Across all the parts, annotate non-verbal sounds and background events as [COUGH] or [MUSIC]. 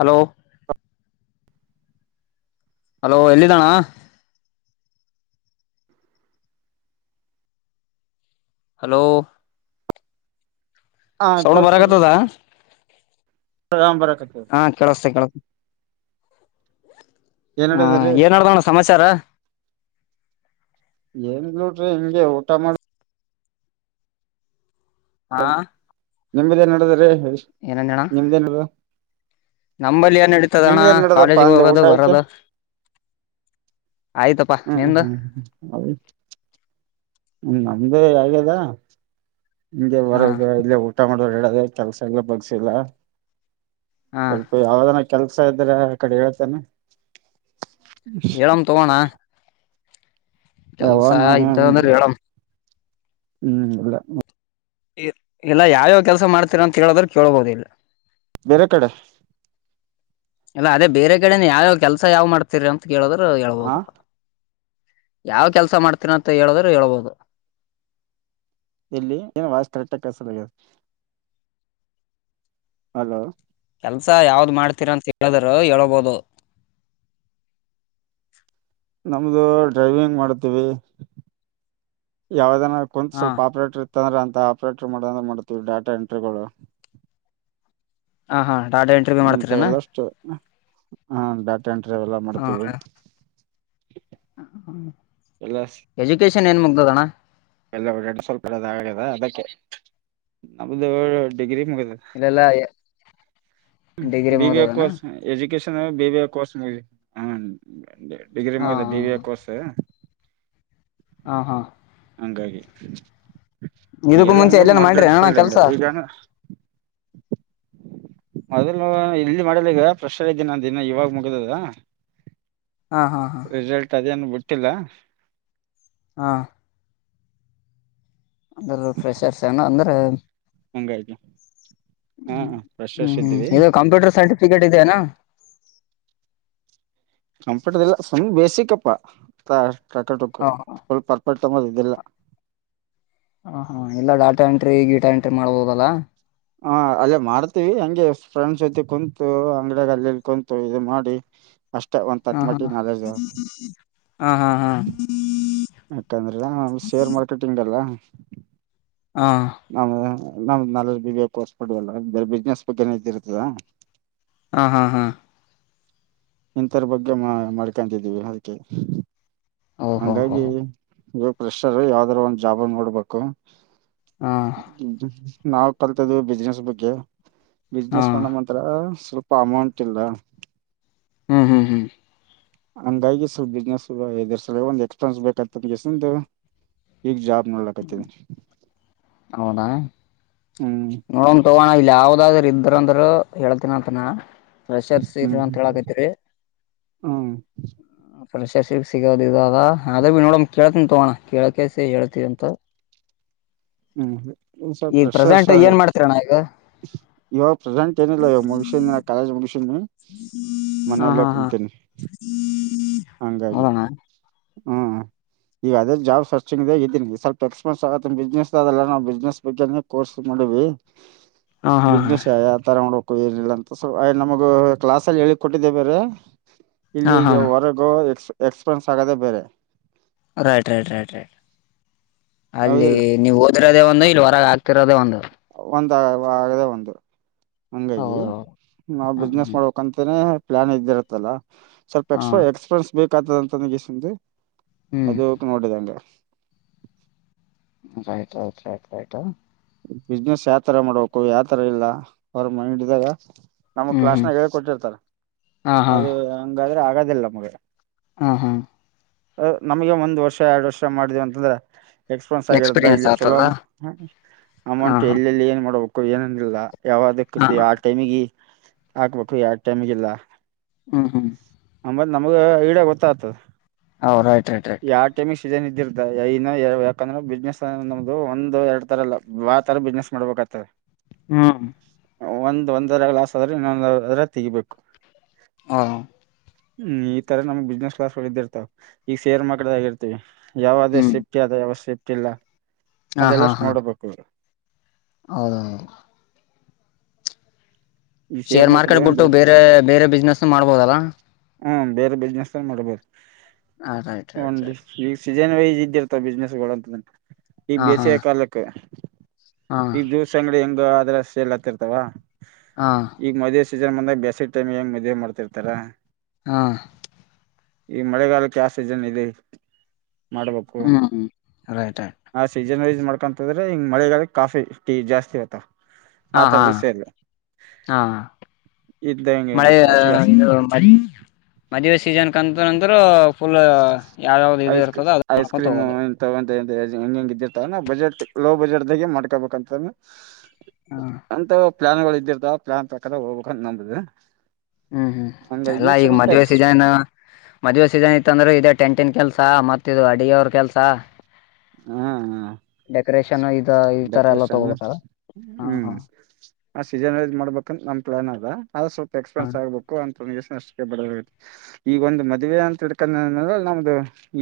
Hello hello ಎಲ್ಲಿದ್ದಾನ hello ಹಾ ಸೌಣ ಬರಗತ್ತದ ಹ ಬರ ಹಾ ಕೇಳಸ್ೇ ಕೆೇಳ ಏನ್ ಹ್ಮ ನಡದದ್ರಿ ಏನ್ ಮಾಡಡ್ದಣ ಸಮಾಚಾರ ಏಂಗ ನೋಡ್ರಿ ಹಂಗೆ ಊಟ ಮಾಡ ಹಾ ನಿಮ್ದೇನ್ ನಡದ್ರೀ ಏನಂದಣ ನಿಮ್ದೇನ ನಂಬಲ್ಲಿ ಏನ್ ನಡೀತದ ಅಣ್ಣ ನಡದಪ್ಪಾ ಕಾಲೇಜ್ಗೆ ಅಂದೆ ಊಟ ಹೋಗೋದು ಆಯ್ತ ಬರದ ಹ್ಮ್ ಹ್ಮ್ ಹ್ಮ್ ಹ ನಮ್ದು ಹಗ್ಯದ ಹಗೆ ಬರ ಹಾ ಇಲ್ಲ ಊಟ ಮಾಡುವರು ಹೇಳ ಅದೇ ಕೆಲಸಲ್ಲ ಬಗ್ಸಿಲ್ಲ ಹಾ ಸ್ವಲ್ಪ ಯಾವ ಕೆಲ್ಸ ಇದ್ರೆ ಕಡೆ ಹೇಳ್ತಾನ ಎರಮ ತೊಗೋಣ ಯಾವ ನ ಹ್ಮ್ ಅಂದ್ರೆ ಹೇಳಮ್ ಇಲ್ಲ ಎಲ್ಲ ಯಾವ್ಯಾವ ಕೆಲ್ಸ ಮಾಡ್ತೀರ ಅಂತ ಹೇಳದ್ರ ಕೇೇಳಬೋುದ ಇಲ್ಲ ಬೇರೆ ಕಡೆ ಇಲ್ಲ ಅದೇ ಬೇರೆ ಕಡೆನ ಯಾವ ಕೆಲ್ಸ ಯಾವ್ ಮಾಡ್ತಿರಿ ಅಂತ ಕೇಳಿದ್ರರು ಆ ಹೇಳ್ಬೋದು ಯಾವ ಕೆಲ್ಸ ಮಾಡ್ತೀನ ಅಂತ ಹೇಳುದ್ರರು ಹೇಳ್ಬೋದು ಎಲ್ಲಿ ಏನು ವ ಕರೆಕ್ಟ್ ಆಗ ಕಸ ಹಲೋ. ಕೆಲ್ಸ ಯಾವ್ದ್ ಮಾಡ್ತೀರ ಅಂತ ಹೇಳಿದರು ಹೇಳಬಹದು. [INAUDIBLE] ನಮ್ದು ಡ್ರೈವಿಂಗ್ ಮಾಡ್ತೀವಿ ಯಾವುದ ಏನ. ನ ಕುಂತ ಹಾ ಸ್ವಲ್ಪ ಆಪ್ರೇಟರ್ ಇತ್ತ ಅಂದ್ರ ಅಂತ ಆಪ್ರೇಟರ್ ಮಾಡಂದ್ರೆ ಮಾಡ್ತೀವಿ ಡಾಟಾ ಎಂಟ್ರಿಗಳು. ಹ ಹಾ. ಡಾಟಾ ಎಂಟ್ರಿ ಮಾಡ್ತೀರನಾ ಇಂಥವೆಲ್ಲಷ್ಟು ಹಾ ಡಾಟಾ ಎಂಟ್ರಿ ಅವಲ್ಲ ಮಾಡ್ತೀವಿ. ಎಲ್ಲ ಎಜುಕೇಶನ್ ಏನ್ ಮುಗ್ದದಣ್ಣ. ಎಲ್ಲ ರೆಡ್ ಸ್ವಲ್ಪ [UNINTELLIGIBLE] ಆಗಿದ ಅದಕ್ಕೆ ನಮ್ದು ಡಿಗ್ರಿ. ಮುಗ್ದಾದ ಇಲ್ಲೆಲ್ಲಾ degree ಮುಗ್ದದನ [UNINTELLIGIBLE] education. B B A course ಮುಗಿ ಹು ಡಿಗ್ರಿ ಹಾ ಮುಗಿದೆ ಡಿ ಎ ಕೋರ್ಸ್ ಸ. ಹ ಹಾ. ಹಂಗಾಗಿ. ಇದಕ್ಕೂ ಈಗೆಲ್ಲ ಮುಂಚೆ ಅಂದು ಎಲ್ಲೇನ ಮಾಡ್ರಿ ಮಾರ್ಕೆಟ್ ಅಣ್ಣ ಕೆಲ್ಸ ಫೀಲ್ಡ್ಂ ಈಗ. ಮೊದಲ್ ಇಲ್ಲಿ ಮಾಡಲಿಗ ಪ್ರೆಷರ್ ಇದ್ದೀ ನ ದಿನ ಇವಾಗ ಮುಗಿದದ. ಹಾ ಹಾ ಹಾ ರಿಸಲ್ಟ್ ಅದೇನ ಬಿಟ್ಟಿಲ್ಲ. ಹಾ. ಅಂದ್ರ ಫ್ರೆಶರ್ಸ್ ಏನ ಅಂದ್ರೆ. ಹಂಗಾಯದ. ಹ್ಮ ಹ್ಮ್ ಹ್ಮ್ ಇದು ಕಂಪ್ಯೂಟರ್ ಸೈಡ್. ಫಿಕೇಟ್ ಆಯ್ತಿ ಏನು. ಸರ್ಟಿಫಿಕೇಟ್ ಇಲ್ಲ ಸುಮ್ ಬೇಸಿಕ್ ಅಪ್ಪ ಟಾಟಾ ಹ [UNINTELLIGIBLE] ಫುಲ್ ಪರ್ಫೆಕ್ಟ್. ತೊಗೊಂಡಿದ ಇಲ್ಲ. ಹ ಹಾ ಇಲ್ಲ ಡಾಟಾ ಎಂಟ್ರಿ ಗೀಟಾ ಎಂಟ್ರಿ ಮಾಡ್ಬೋದಲ್ಲಾ. ಹ ಅಲ್ಲೇ ಮಾಡ್ತೀವಿ ಹೆಂಗೆ ಫ್ರೆಂಡ್ಸ್ ಜೊತೆ ಕುಂತು ಅಂಗಡ ಅಲ್ಲಿಲ್ಲಿ ಕುಂತು ಇದು ಮಾಡಿ. ಅಷ್ಟೇ ಒಂದ್ ಹಾ ತಕ್ ಹಾ ಮಟ್ಟಿಗ ನಾಲೇಜ್ ಅದ. ಹಾ ಹಾ ಹಾ [UNINTELLIGIBLE] ಶೇರ್ ಮಾರ್ಕೆಟಿಂಗ್ ಅಲ್ಲ. ಹಾ ನಾವ ನಮ್ದ ನ ಬಿ [UNINTELLIGIBLE] ಬಿಸ್ನೆಸ್ ಬಗ್ಗೆ ಏನ್ದ ಇರ್ತದಾ. ಹ ಹಾ ಹಾ. ಹಿಂತರ ಬಗ್ಗೆ ಮಾ ಮಾಡ್ಕಂತಿದ್ದೀವಿ ಅದಕೆ. ಓಹೋ ಹೋ ಹಂಗಾಗಿ ಇವಾಗ ಪ್ರೆಷರ್ ಯಾವ್ದ್ರ ಒಂದ್ ಜಾಬ ನೋಡ್ಬೇಕು. ಹಾ ನಾವ್ ಕಲ್ತದ್ ಬಿಸ್ನೆಸ್ ಬಗ್ಗೆ. ಹಾ ಬಿಸ್ನೆಸ್ ಮಾಡಮ್ಮ ಅಂತ್ರ ಸ್ವಲ್ಪ ಅಮೌಂಟ್ ಇಲ್ಲ. ಹ್ಮ್ ಹ್ಮ್ ಹ್ಮ್. ಹಂಗಾಗಿ ಸ್ವಲ್ಪ ಬಿಸ್ನೆಸ್ ಇದ ಸರ್ ಒಂದ ಎಕ್ಸ್ಪೀರಿಯನ್ಸ್ ಬೇಕ ಆತ ಕೆಸಿಂದ ಈಗ ಜಾಬ್ ಮಾಡಲಕತಿವ್ರಿ. ಹೌದಾ ನೋಡನ್ ತಗೋ ಅಣ್ಣ ಇಲ್ಲ ಯಾವ್ದಾದ್ರರು ಇದ್ರ ಅಂದ್ರ. ಹೇಳತಿನಿ ಅಂತ ನಾ. ಫ್ರೆಷರ್ಸ್ ಇ ಹ್ಮ್ ಅಂತ ಹ್ಮ್ ಹೇಳಕತಿರಿ ಅ ಫ್ರೀ. ಟೆಸ್ಟ್ ಸೀರೀಸ್ ಸಿಗೋದ ಇವಾಗ ಅದೇ ಬಿ ನೋಡಣ ಕೇಳ್ತೀನಿ. ತೊಗೊ ಅಣ್ಣ ಕೇಳಕೆಸೆ ಹೇಳ್ತೀವಿ ಅಂತ. ಹ್ಮ್ ಸ್ವಲ್ಪ ಈಗ ಪ್ರೆಷರ್ ಪ್ರೆಸೆಂಟ್ ಏನ್ ಮಾಡ್ತೀರಣ್ಣ ಈಗ ಇವಾಗ ಪ್ರಧಾಂಂತ ಏನಿಲ್ಲ ಇವಾಗ ಮುಗಷ್ಯಂದಿ ಕಾಲೇಜ್ ಮುಗಸ್ಯಿ ಹಾ ಮನೆಯಲ್ಲೇ ಕುಂತೀನಿ. ಹಂಗಾಗಿ ಹೌದ ಅಣ್ಣ. ಹ್ಮ್ ಈಗ ಅದೇ ಜಾಬ್ ಸರ್ಚಂಗ ದಾಗ ಇದ್ದೀನ ಸ್ವಲ್ಪ ಎಕ್ಸ್ಪೆನ್ಸ್ ಆತು ಬಿಸ್ನೆಸ್ ಅಲ್ಲ ನಾವು ಬಿಸಿನೆಸ್ ಬಗ್ಗೆ ಕೋರ್ಸ್. ಮಾಡಿವಿ ಹಾ ಹಾ ಬಿಸಿನೆಸ್ ಹಾ ಯಾವ ತರ ಮಾಡಬೇಕ. ಏನಿಲ್ಲ ಅಂತ ಸ್ ನಮಗ ಕ್ಲಾಸ್ ಅಲ್ಲಿ ಹೇಳಿ ಕೊಟ್ಟಿದ್ದೆ ಬೇರೆ ಇಲ್ಲಿ ಈಗ ಹಾ ಹಾ ಹೊರಗ್ ಎಕ್ಸ್ ಎಕ್ಸ್ಪೀರಿಯನ್ಸ್ ಆಗೋದೆೇ ಬೇರೆ. ರೈಟ್ ರೈಟ್ ರೈಟ್ ರೈಟ್ ಅಲ್ಲಿ ಹೌದಿಲ್ಲ ನೀವು ಓದಿರದೇ ಒಂದು ಇ ಹೊರಗ ಆ ಆಗ್ತಿರೋದೇ ಒಂದ. ಒಂದ ಆಗದೆ ಒಂದು. ಹಂಗಾಗಿ ಹೌದು ನಾವವು ಹ್ಮ ಬಿಸ್ನೆಸ್ ಹ್ಮ್ ಮಾಡ್ಬೇಕಂತನೇ ಪ್ಲಾನ್ ಇದ್ದಿರತ್ತಲ್ಲ ಸ್ವಲ್ಪ ಹಾ ಎಸ್ಟ್ರಾ ಎಕ್ಸ್ಪೀರಿಯನ್ಸ್ ಬೇಕತದಂತ ನಗಸ ಹ್ಮ್ ಅದ ನೋಡಿದಂ ರಯತ ಆಯ್ತ್ ಆಯ್ತ ರಾಯತ ಬಿಸ್ನೆಸ್ ಯಾವ ತರ ಮಾಡ್ಬೇಕು ಯಾವತರ ಇಲ್ಲ ಅವ್ರ ಮನಿದಾಗ ನಮ್ ಹ್ಮ್ ಹ್ಮ್ ಕ್ಲಾಸ್ನಾಗ ಹೇಳ ಕೊಟ್ಟಿರ್ತಾರ ಹಾ ಹಾ ಅದು ಹಂಗಾದ್ರೆ ಆಗದಿಲ್ಲ ನಮ್ಗ ಹಾ ಹಾ ನಮ್ಗೆ ಒಂದ್ ವರ್ಷ ಎರಡು ವರ್ಷ ಮಾಡಿದವ ಅಂತಂದ್ರೆ ಎಕ್ಸ್ಪ್ರನ್ಸ್ ಆಗಿರುದ ಎಕ್ಸ್ಪೀರಿಯನ್ಸ್ ಇಲ್ಲಿ ಚಲೋ ಆಗ್ತದ ಹಾ ಅಮೌಂಟ್ ಹಾ ಎಲ್ಲೆಲ್ಲಿ ಏನ್ ಮಾಡಬೇಕು ಏನೇನು ಇಲ್ಲ ಯಾವ್ದ ಹಾ ಕತ ಆ ಟೈಮಗ ಹಾಕ್ಬೇಕು ಯಾವ ಟೈಮಿಗೆಲ್ಲ ಹ ಹ್ಮ ನಮ್ಗ ಈಡ ಗೊತ್ತಾಗ್ತದೆ ಹ ರೈಟ್ ರೈಟ್ ರೈಟ್ ನ್ ಇದಿರ್ತ ಯಾಕಂದ್ರೆ ಬಿಸ್ನೆಸ್ ನಮ್ದು ಒಂದು ಎರಡು ರಲ್ಲ ಯಾವತರ ಬಿಸ್ನೆಸ್ ಮಾಡ್ಬೇಕಾಗತ್ತದೆ ಹ್ಮ್ ಒಂದ್ ಒಂದರ ಗ್ಲಾಸ್ ಆದ್ರೆ ಇನ್ನೊಂದ ಅದ್ರ ತೆಗಿಬೇಕು ಹಾ ಹ್ಮ್ ಈ ತರ ನಮ್ಗ್ ಬಿಸ್ನೆಸ್ ಕ್ಲಾಸ್ ಇದಿರ್ತಾವ ಈಗ ಸೇರ್ ಮಾರ್ಕಡ ಆಗಿರ್ತವಿ ಯಾವದೇ ಸೇಫ್ಟಿ ಆದ ಯಾವ ಸೇಫ್ಟಿ ಇಲ್ಲ ಹಾ ಹಾ ಅದೆಲ್ಲಷ್ಟು ನೋಡ್ಬೇಕು ಆ ಶೇರ್ ಮಾರ್ಕೆಟ್ ಬಿಟ್ಟು ಬೇರೆ ಬೇರೆ ಬಿಸ್ನೆಸ್ ಮಾಡ್ಬೋದಲ್ಲಾ ಹ್ಮ ಬೇರೆ ಬಿಸ್ನೆಸ್ ಅಲ್ಲಿ ಮಾಡ್ಬೋದು ಹಾ ರೈಟ್ ರಯಟ್ ರ ಸೀಜನ್ ವೈಸ್ ಇದ್ದಿರ್ತಾವ ಬಿಸ್ನೆಸ್ ಂತ ಈಗ ಹಾ ಹಾ ಬೇಸಿಗೆ ಕಾಲಕ್ಕೆ ಹಾ ಈಗ ದಿವ್ಸ ಅಂಗಡಿ ಹೆಂಗ ಅದ್ರ ಸೇಲ್ ಹತ್ತಿರ್ತಾವ ಹಾ ಈಗ ಮದ ೀಜನ್ ಬಂದಾಗ ಬೇಸಿ ಟೈಮ್ ಹೆಂಗ್ ಮದುವೆ ಮಾಡ್ತಿರ್ತಾರ ಹಾ ಈ ಮಳೆಗಾಲಕ್ಕೆ ಯ ಸೀಜನ್ ಇದೆ ಮಾಡ್ಬೇಕು ಹ್ಮ್ ರೈಟ್ ರೈಟ್ ಆಸ ಜನಸ್ ಮಾಡ್ಕಂತದ್ರೆ ಹಿಂಗ ಮಳೆಗಾಲ ಕಾಫಿ ಟೀ ಜಾಸ್ತಿ ಆಐತ್ತ ಹಾ ಹಾ ಹಾ ಇದ್ದ ಹಿಂಗೆ ಮಳೆ ಮದ್ವೆೆ ಸೀಜನ್ ಕಂತಂದ್ರ ಐಸ್ ಕ್ರ ಐಸ್ ನೋಡ್ಕೊಂತ ಕ್ರೀಮ್ ಹೋಗೋದು ಇಂತ ಹೆಂಗ್ ಹೆಂಗ ಇದ್ದಿರ್ತಾವ ನ ಬಜೆಟ್ ಲೋ ಬಜೆಟ್ದಾಗೆ ಮಾಡ್ಕೊಬೇಕಂತ ಹ್ಮ್ ಅಂತ ಪ್ಲಾ ಗಳು ಇದಿರ್ದಾವ ಪ್ಲಾನ್ ಪ್ರಕಾರ ಹೋಗ್ಬೇಕಂತ ನಂಬದು ಹ್ಮ್ ಹ್ಮ್ ಅಲ್ಲಾ ಈಗ ಮದ್ವೆೆ ಸೀಸನ್ ಮದ್ವೆೆ ಸೀಸನ್ ಇ ಇಂದ್ರರು ಇೇ ಟೆಂಟನ್ ಕೆಲ್ಸ ಮತ್ತ ಇದು ಅಡಗೆವ್ರ ಕೆಲ್ಸ ಹ್ಮ್ ಹ್ಮ್ ಡೆಕೋರೇನ್ ಇದು ಡೆಕೋರೇಷನ್ ಹ್ಮ್ ಹಾ ಆ ಸೀಜನ್್ ಮಾಡ್ಬೇಕಂದ ನಮ್ ಪ್ಲಾನ್ ಆಗ ಅದು ಸ್ವಲ್ಪ ಎಕ್ಸ್ಪೆನ್ಸ್ ಆಗ್ಬೇಕು ಅಂತ ಷ್ಟ ಈಗ ಒಂದು ಮದುವೆ ಅಂತಡ್ಕೊಂಡ ನಮ್ದು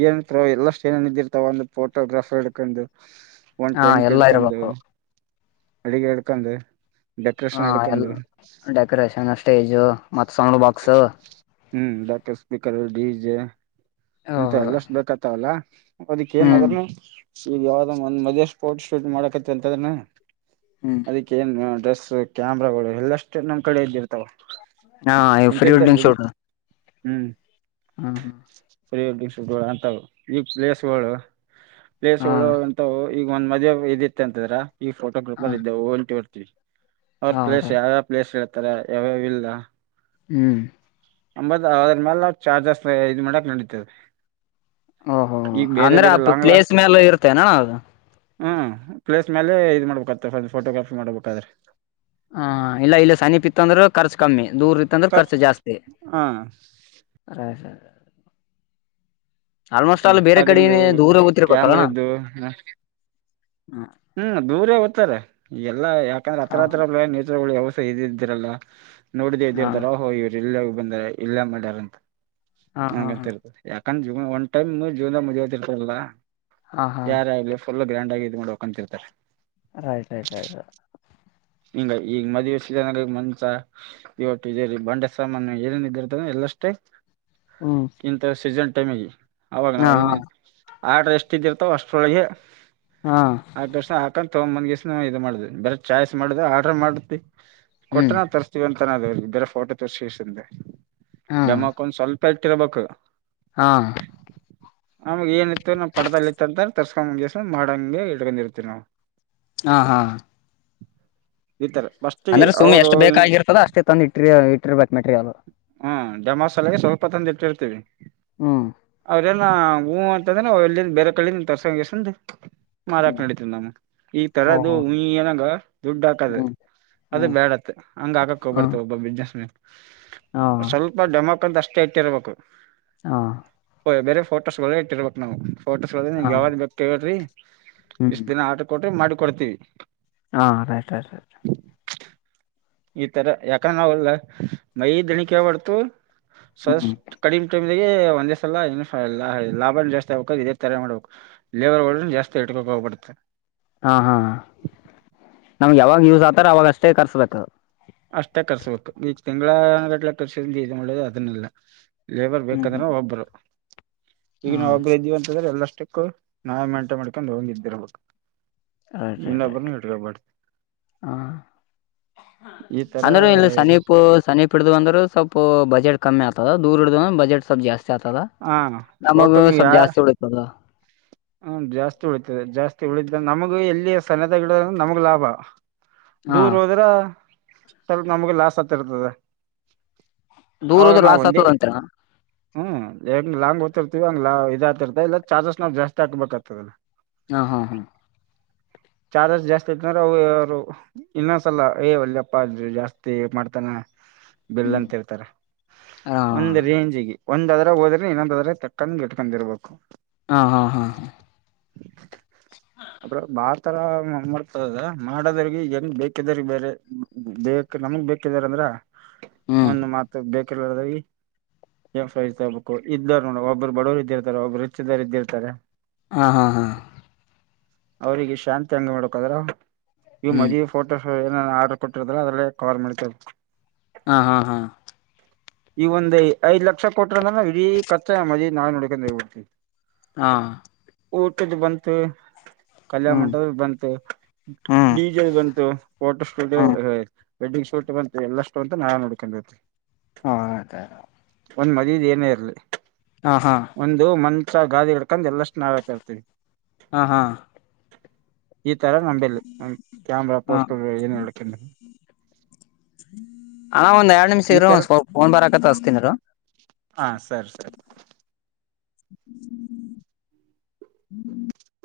ಏನೋ ಎಲ್ಲ ಏನ ಬಂದಿರ್ತಾವ ಒಂದು ಫೋಟೋಗ್ರಾಫರ್ ಹಿಡ್ಕೊಂಡು ಒಂದು್ ಹಾ ಟ್ಯಾಂಕ್ ಎಲ್ಲಾ ಹಡ್ಕೊಂಡು ಇರ್ಬೇಕು ಅಡಗೆ ಹಳ್ಕಂದು ಹಾ ಎ ಡೆಕೋರೇಷನ್ ಸ್ಟೇಜು ಮತ್ ಸೌಂಡ್ ಬಾಕ್ಸ್ ಹ್ಮ್ ಡಾಕ್ಟರ್ ಸ್ಪೀಕರ್ ರೆಡ್ಡಿಜ ಇಂತ ಓಹೋ ಎಲ್ಲಷ್ಟು ಬೇಕತ್ತಾವಲ್ಲ ಅದಿಕ್ ಹ್ಮ್ ಏನಾದ್ನು ಈಗ ಯಾವ್ದ ಒಂದ್ ಮದುವೆ ಫೋಟೋ ಶೂಟ್ ಮಾಡಕತ್ತ ಅಂತದ್ರ ಹ್ಮ್ ಅದಕ್ಕ ಏನ್ ಡ್ರೆಸ್ ಬಸು ಕ್ಯಾಮ್ರಾಗಳು ಎಲ್ಲಷ್ಟು ನಮ್ ಕಡೆ ಇದ್ದಿರ್ತಾವ. ಹಾ, ಫ್ರೀ ಇಂತಿಂತ ವೆಡ್ಡಿಂಗ್ ಬಿಡ್ ಶೂಟ್. ಹ್ಮ್,,, ಹ್ಮ ಹಾ [INAUDIBLE] ಸರಿಗಳು ಅಂತವು ಈ ಪ್ಲೇಸ್ಗಳು ಹಾ ಪ್ಲೇಸ್ಗಳು ಅಂತವು [UNINTELLIGIBLE] ಈಗ ಒಂದ್ ಮದುವೆ ಇತ್ತ ಅಂತದ್ರ ಈ ಹ ಫೋಟೋಗ್ರೂಪರ್ ಇದೆವು ಹೊಲ್ಟಿ ಬರ್ತವಿ. ಅವ್ರ ಹ ಪ್ಲೇಸ್ ರೈಟ್ ಯಾವ್ಯಾವ ಪ್ಲೇಸ್ ಹೇಳ್ತಾರ ಯಾವ್ಯಾವಿಲ್ಲ. ಹ್ಮ್, ಅಂಬತ್ದ್ರ ಮೇಲೆ ಚಾರ್ಜಸ್ ಇದು ಮಾಡಕ್ ನಡೀತೇದ. ಓಹೋ, ಅಂದ್ರೆ ಆ ಲಾಂಗ್ ಪ್ಲೇಸ್ ಮೇಲೆ ಇರ್ತೇನಣ್ಣ ಅದು. ಹ್ಮ್, ಪ್ಲೇಸ್ ಮೇಲೆ ಇದ ಮಾಡ್ಬೇಕಾಗತ ಅಕಡಿ ಫೋಟೋಗ್ರಾಫಿರ್ ಮಾಡ್ಬೇಕಾದ್ರೆ, ಹಾ, ಇಲ್ಲ, ಇಲ್ಲೆ ಸಮಿ ಪಿತ್ತ ಅಂದ್ರರು ಖರ್ಚು ಕಮ್ಮಿ. ದೂರ ಇತ್ತಂದ್ರ ಕಟ್ ಖರ್ಚು ಜಾಸ್ತಿ. ಹಾ ಆಲ್ಮೋಸ್ಟ್ ಆಲ್ ಬೇರೆ ಕಡೆ ಂದು ದೂರ ಓತಿರ್ಬೇಕಲ್ಲಣ ಕ್ಯಾಮ್ರದ್ದು [UNINTELLIGIBLE] ಹ್ಮ್, ದೂರೇ ಹೋಗ್ತಾರಎಲ್ಲಾ ಯಾಕಂದ್ರೆ ಹಾ ಹತ್ರ- ಹತ್ರ ನೇಚರಗಳು ಇದ ಇದರಲ್ಲ ನೋಡ್ದ ಹಾ ಇದ್ದಿರ್ತಾರ ಹೊ ಇವ್ರ ಇಲ್ಲೆ ಬಂದ ಇಲ್ಲೇ ಮಾಡ್ಯಾರಂತ. ಹಾ ಹಾ ಹಂತ ಇರ್ತ ಯಾಕಂದ್ರಜೀವ ಒನ್ ಟೈಮ್ ಜೀವನದಾಗ ಮದುವೆಆತಿ ಇರ್ತಾರಲ್ಲಾ. ಹಾ ಹಾ ಯಾರಾಗಲಿ ಫುಲ್ ಗ್ರ್ಯಾಂಡ್ ಆಗಿ ಇದು ಮಾಡ್ಬೇಕ ಅಂತಿರ್ತಾರೆ. ರೈಟ್ ಆಯಟ್ ಆಯಟ್ [UNINTELLIGIBLE] ಹಿಂಗ ಈಗ ಮದುವೆ ಮಂಚ, ಇ ವುಟ್ಟಜರಿ ಬಂಡೆ ಸಾಮಾನು ಏನೇನ್ ಇದರ್ತ ಎಲ್ಲ ಅಷ್ಟೆ ಹ್ಮ್ ಇಂತ ಸೀಸನ್ ಟೈಮಿಗಿಅವಾಗ ಹಾ ನಾವ್ ಹಾ ಏನೇನು ಆರ್ಡ್ರ ಎಷ್ಟ ಇದ್ದಿರ್ತಾವ ಅಷ್ಟ್ರೊಳಗೆ ಹಾ ಆ ಡ್ರೆಸ್ ಹಾಕಂತ ತೊ ಗಮಂದಗೆಸಿಂದ ಇದು ಮಾಡಿಬರೆ ಚಾಯ್ಸ್ ಮಾಡುದು. ಆಡರ್ ಮಾಡ್ತಿ ಕೊಟ್ರ ಹ್ಮ್ ನಾವ್ ತರ್ಸ್ತಿವಿಂತ, ಇದರ ಫೋಟೋ ತೋರಿಸಿಂದ ಹಾ ಡೇಮೊಕ ಸ್ವಲ್ಪ ಇಟ್ಟಿರ್ಬೇಕು. ಹಾ, ನಮಗ ಏನಿತ್ತು ನಾ ಪಕದಲ್ಲಿ ಇತ್ತ ಅಂತ ತರ್ಸ್ಕೊಂಗಸ ಮಾಡಂಗಗೆ ಇಳ್ಕೊಂಡಿರ್ತಿವಿ ನಾವು. ಹಾ, ಹಾ,, ಈ ತರ ಫಸ್ಟಿಗೆ ಅಂದ್ರೆ ಸುಮ್ಮ ಅವರು ಎಷ್ಟ ಬೇಕಾಗಿರ್ತದ ಅಷ್ಟೇ ತಂದು ಇಟ್ಟರ್ ಇಟ್ಟಿರ್ಬೇಕು. ಮೆಟೀರಿಯಲ್ ಹ್ ಡೆಮ್ಸ ಸಲಗೆ ಸ್ವಲ್ಪ ತಂದ ಇಟ್ಟಿರ್ತೀವಿ. ಹ್ಮ್, ಹ್ಞೂಂ, ಅಂತಂದ್ರೆ ಎಲ್ಲಿಂದ ಬೇರೆ ಕಳ್ಳಿಂದ ತರ್ಸಸಂದಗೆಸಿಂದ ಮಾರಾಕ್ ಹ್ಮ್ ನಡತಿದ ನಮ್ಮ ಈಗ ತರದು ಓಹೋ ಹ್ ಏನಂಗ ದುಡ್ ಹಾಕದ. ಹ್ಮ್ ಅದ ಹ್ಮ್ ಬೇಡತ್ತತ್ ಹಂಗ್ ಆಗಕಕ್ ಹ್ಮ್ ಹೋಗಬರ್ತವ ಒಬ್ಬ ಬಿಿಸಜ್ನೆಸ್ ಮೇಲೆ [UNINTELLIGIBLE] ಹಾ ಸ್ವಲ್ಪ ಡೆಮಾಕ ಅಂತ ಅಷ್ಟೇ ಇಟ್ಟಿರ್ಬೇಕು. ಹಾ, ಬೇರೆ ಫೋಟೋಸ ಲ್ಲೇ ಇಟ್ಟಿರ್ಬೇಕಕ್ ನಾವುಫೋಟೋಸ್ಸ್ಲ್ಲ ನ ಹಾ ಯಾವ್ದ ಬೇಕ್ಕೇಳ್ರಿ ಹ್ಮ್ ಇಷ್ಟ ದಿನ ಆಡ್ರ ಕೊಟ್ರ ಮಾಡಿ ಕೊಡ್ತೀವಿ. ಹಾ, ರೈಟ್ -ರೈಟ್ ಈತರ ಯಾಕಂದ್ರ ನಾವು ಮೈ ದಣಿ ಕ್ಯಾಗ ಬಾಡ್ತು. ಹ್ಮ್ ಸಷ್ಟ ಕಡಿಮ ಟೈಮ [UNINTELLIGIBLE] ಒಂದೆಸಲ ಲಾಭ ಜಾಸ್ತಿ ಆಗ್ಬೇಕ ಇದೇ ತರ ಮಾಡ್ಬೇಕು ಲೇಬರ್ ಜಾಸ್ತಿ ಇಟ್ಕೋುಬೇಕ್ರಿ. ಉಪೋಗಪಡ್ುತ್ತ [UNINTELLIGIBLE] ಹಾ ಹಾ ನಮ್ಗೆ ಯಾವಾಗ ಯೂಸ್ ಆತಾರ ಅವಾಗ ಅಷ್ಟೇ ಕರ್ಸ್ಬೇಕ. ಅಷ್ಟೇ ಕರ್ಸ್ಬೇಕು. ಈಗ ತಿಂಗಳ ಗಟ್ಲೆಕರ್ಸ ಇದು ಮಾಡದು ಅದನ್ನೆಲ್ಲ. ಲೇಬರ್ ಹ್ಮ್ ಹ್ಮ್ ಬೇಕಂದ್ರೆ ಒಬ್ಬರು, ಈಗ ಹಾ ನಾವು ಒಬ್ಬರು ಇದೀವಿಂತಂದ್ರೆ ಎಲ್ಲ ಅಷ್ಟಕ್ಕು ನಾವ್ ಮೆಂಟೇನ್ಮಾಡ್ಕೊಂಡ್ ಹೋಗಿದ್ದಿರ್ಬೇಕ್ ಆಟ್ಟ್ ಆು ಹ ಈ [UNINTELLIGIBLE] ತರ ಅಲ್ಲೆ ರೇಲ್ಲಿ ಸನೀಪ್- ಸನೀಪ್ ಹಿಡ್ದು ಅಂದ್ರರು ಸ್ವಲ್ಪ ಬಜೆಟ್ ಕಮ್ಮಿ ಆಗ್ ತದ ದೂರ್ ಹಡಿದ ಬಜೆಟ್ ಸ್ವಲ್ಪ ಜಾಸ್ತಿ ಆತದ ಹ ಫೋಟೋ ನಮಗು ನೀ ಸ್ವಲ್ಪ ಯಾ ಜಾಸ್ತಿ ಉಳಿತದ. ಹ್ಮ ಜಾಸ್ತಿ ಉಳಿತದೆ ಜಾಸ್ತಿ ಉಳಿದ ನಮಗು ಎಲ್ಲಿ ಸನ್ನದ ಗಿಡದ ನಮಗ್ ಲಾಭ. ಹಾ ದೂರ್ ಹೋದ್ರ ಸ್ವಲ್ಪ ನಮಗೆ ಲಾಸ್ ಆತಿರ್ತದೆ. ದೂರೋದ್ರ ಲಾಸ್ ಆಗ್ತದ ಅಂತೆನಾ. ಹ್ಮ್ ಎಂಗ್ ಲಾಂಗ್ಓದತಿರ್ತಿವಿಂಗ ಲಾ ಇದ ಆತಿರ್ತ ಇಲ್ಲ ಚಾರ್ಜಸ್ ನಾವ್ ಜಾಸ್ತಿ ಹಾಕ್ಬೇಕಾಗತದ. ಹಾ ಹಾ ಹಾ ಚಾರ್ಜಸ್ ಜಾಸ್ತಿ ಇತ್ತಂದ್ರೆ ಅವ ಅವರು ಇನ್ನೊಸಲ್ಲ ಏ ವಲ್ಲೆಪ್ಪ ಅ ಜಾಸ್ತಿ ಮಾಡ್ತಾನ. ಹ್ಮ್ ಬೆಲ್ಂತರ್ತಾರ ಹಾ ಒಂದ ರೇಂಜಿಗೆ. ಒಂದ್ದ್ರಗ್ ಹೋದ್ರೆ ಇನ್ನೊಂದ್ರಗ ತಕ್ಕೊಂಡ್ ಗಿಟ್ಕೊಂಡಿರ್ಬೇಕು. ಹಾ ಹಾ ಹಾ ಹಾ ತರ ಮಾಡ್ತದ ಮಾಡದ್ರಿಗೆ ಹೆಂಗ್ ಬೇಕಿದಾರ ಬೇರೆ ಬೇಕ ನಮಗ್ ಬೇಕಿದಾರ ಅಂದ್ರ. ಹ್ಮ್ ಒಂದು ಮಾತ ಬೇಕು. ತಬೇಕು [UNINTELLIGIBLE] ಇದ ನೋಡ ಒಬ್ರು ಬಡವರು ಇದ್ದಿರ್ತಾರೆ ಒಬ್ರು ರಿಚ್ಚ್ ಇದ್ದಾರ ಇದ್ದಿರ್ತಾರೆ. ತರೆ. ಹಾ ಹಾ ಹಾ ಅವರಿಗೆ ಶಾಂತಿ ಅಂಗ ಮಾಡಕಾದ್ರ ಇವು ಹ್ಮ್ ಮದುವೆ ಫೋಟೋ ಏನೇ ಆಡರ್ ಕೊಟ್ಟಿರದ್ರ ಅದರಲ್ಲೇ ಕವರ್ ಮಾಡ್ಕೋಬೇಕು. ಹಾ ಹಾ ಹಾ ಈ ಒಂದ ಐದ್ ಲಕ್ಷ ಕೊಟ್ರೆ ಅಂದ್ರ ಇಡೀ ಖರ್ಚ ಮದಿವಿದ್ ನಾವೆ ನೋಡ್ಕಂತೀವಿ. ಹಾ ಊಟದ ಬಂತು. ಕಲ್ಯಣ ಹ್ಮ್ ಮಂಟಪ ಬಂತು ಹ್ಮ್ ಡೀಜಲ್ ಬಂತು ಫೋಟೋ ಸ್ಟುಡಿಯೋ ಹ್ಮ್ ಹೋ. ವೆಡ್ಡಿಂಗ್ ಶೂಟ್ ಬಂತು ಎಲ್ಲಷ್ಟು ಅಂತ ನಾ ನೋಡ್ಕೊಂಡ್ತೀವಿ. ಹಾ ಆದ. ಒಂದ್ ಮದಿವೀದ ಏನೇ ಇರಲಿ ಒಂದು ಮ ಗಾದಿ ಗಡ್ಕಂಡ್ ಎಲ್ಲಾ ಷ್ಟ ನಾವೇ ತರ್ತೀವಿ. ಹಾ ಹಾ ಈ ತರ ನಂಬಲ್ಲಿ ನ ಕ್ಯಾಮ್ರಾ ಹಾ ಪೋಸ್ಟರ್ ಏನ್ ಹೇಳ್ಕಿಲ್ಲ. ಹಾ ಒಂದ್ ಎರಡ್ ನಿಮಿಷ ಇರು ಸ್ವಪ ಫೋನ್ ಬಾರಕತ್ತ ಅಸ್ತೀನಿರ. ಹಾ ಸರಿ ಸರಿ. [INAUDIBLE]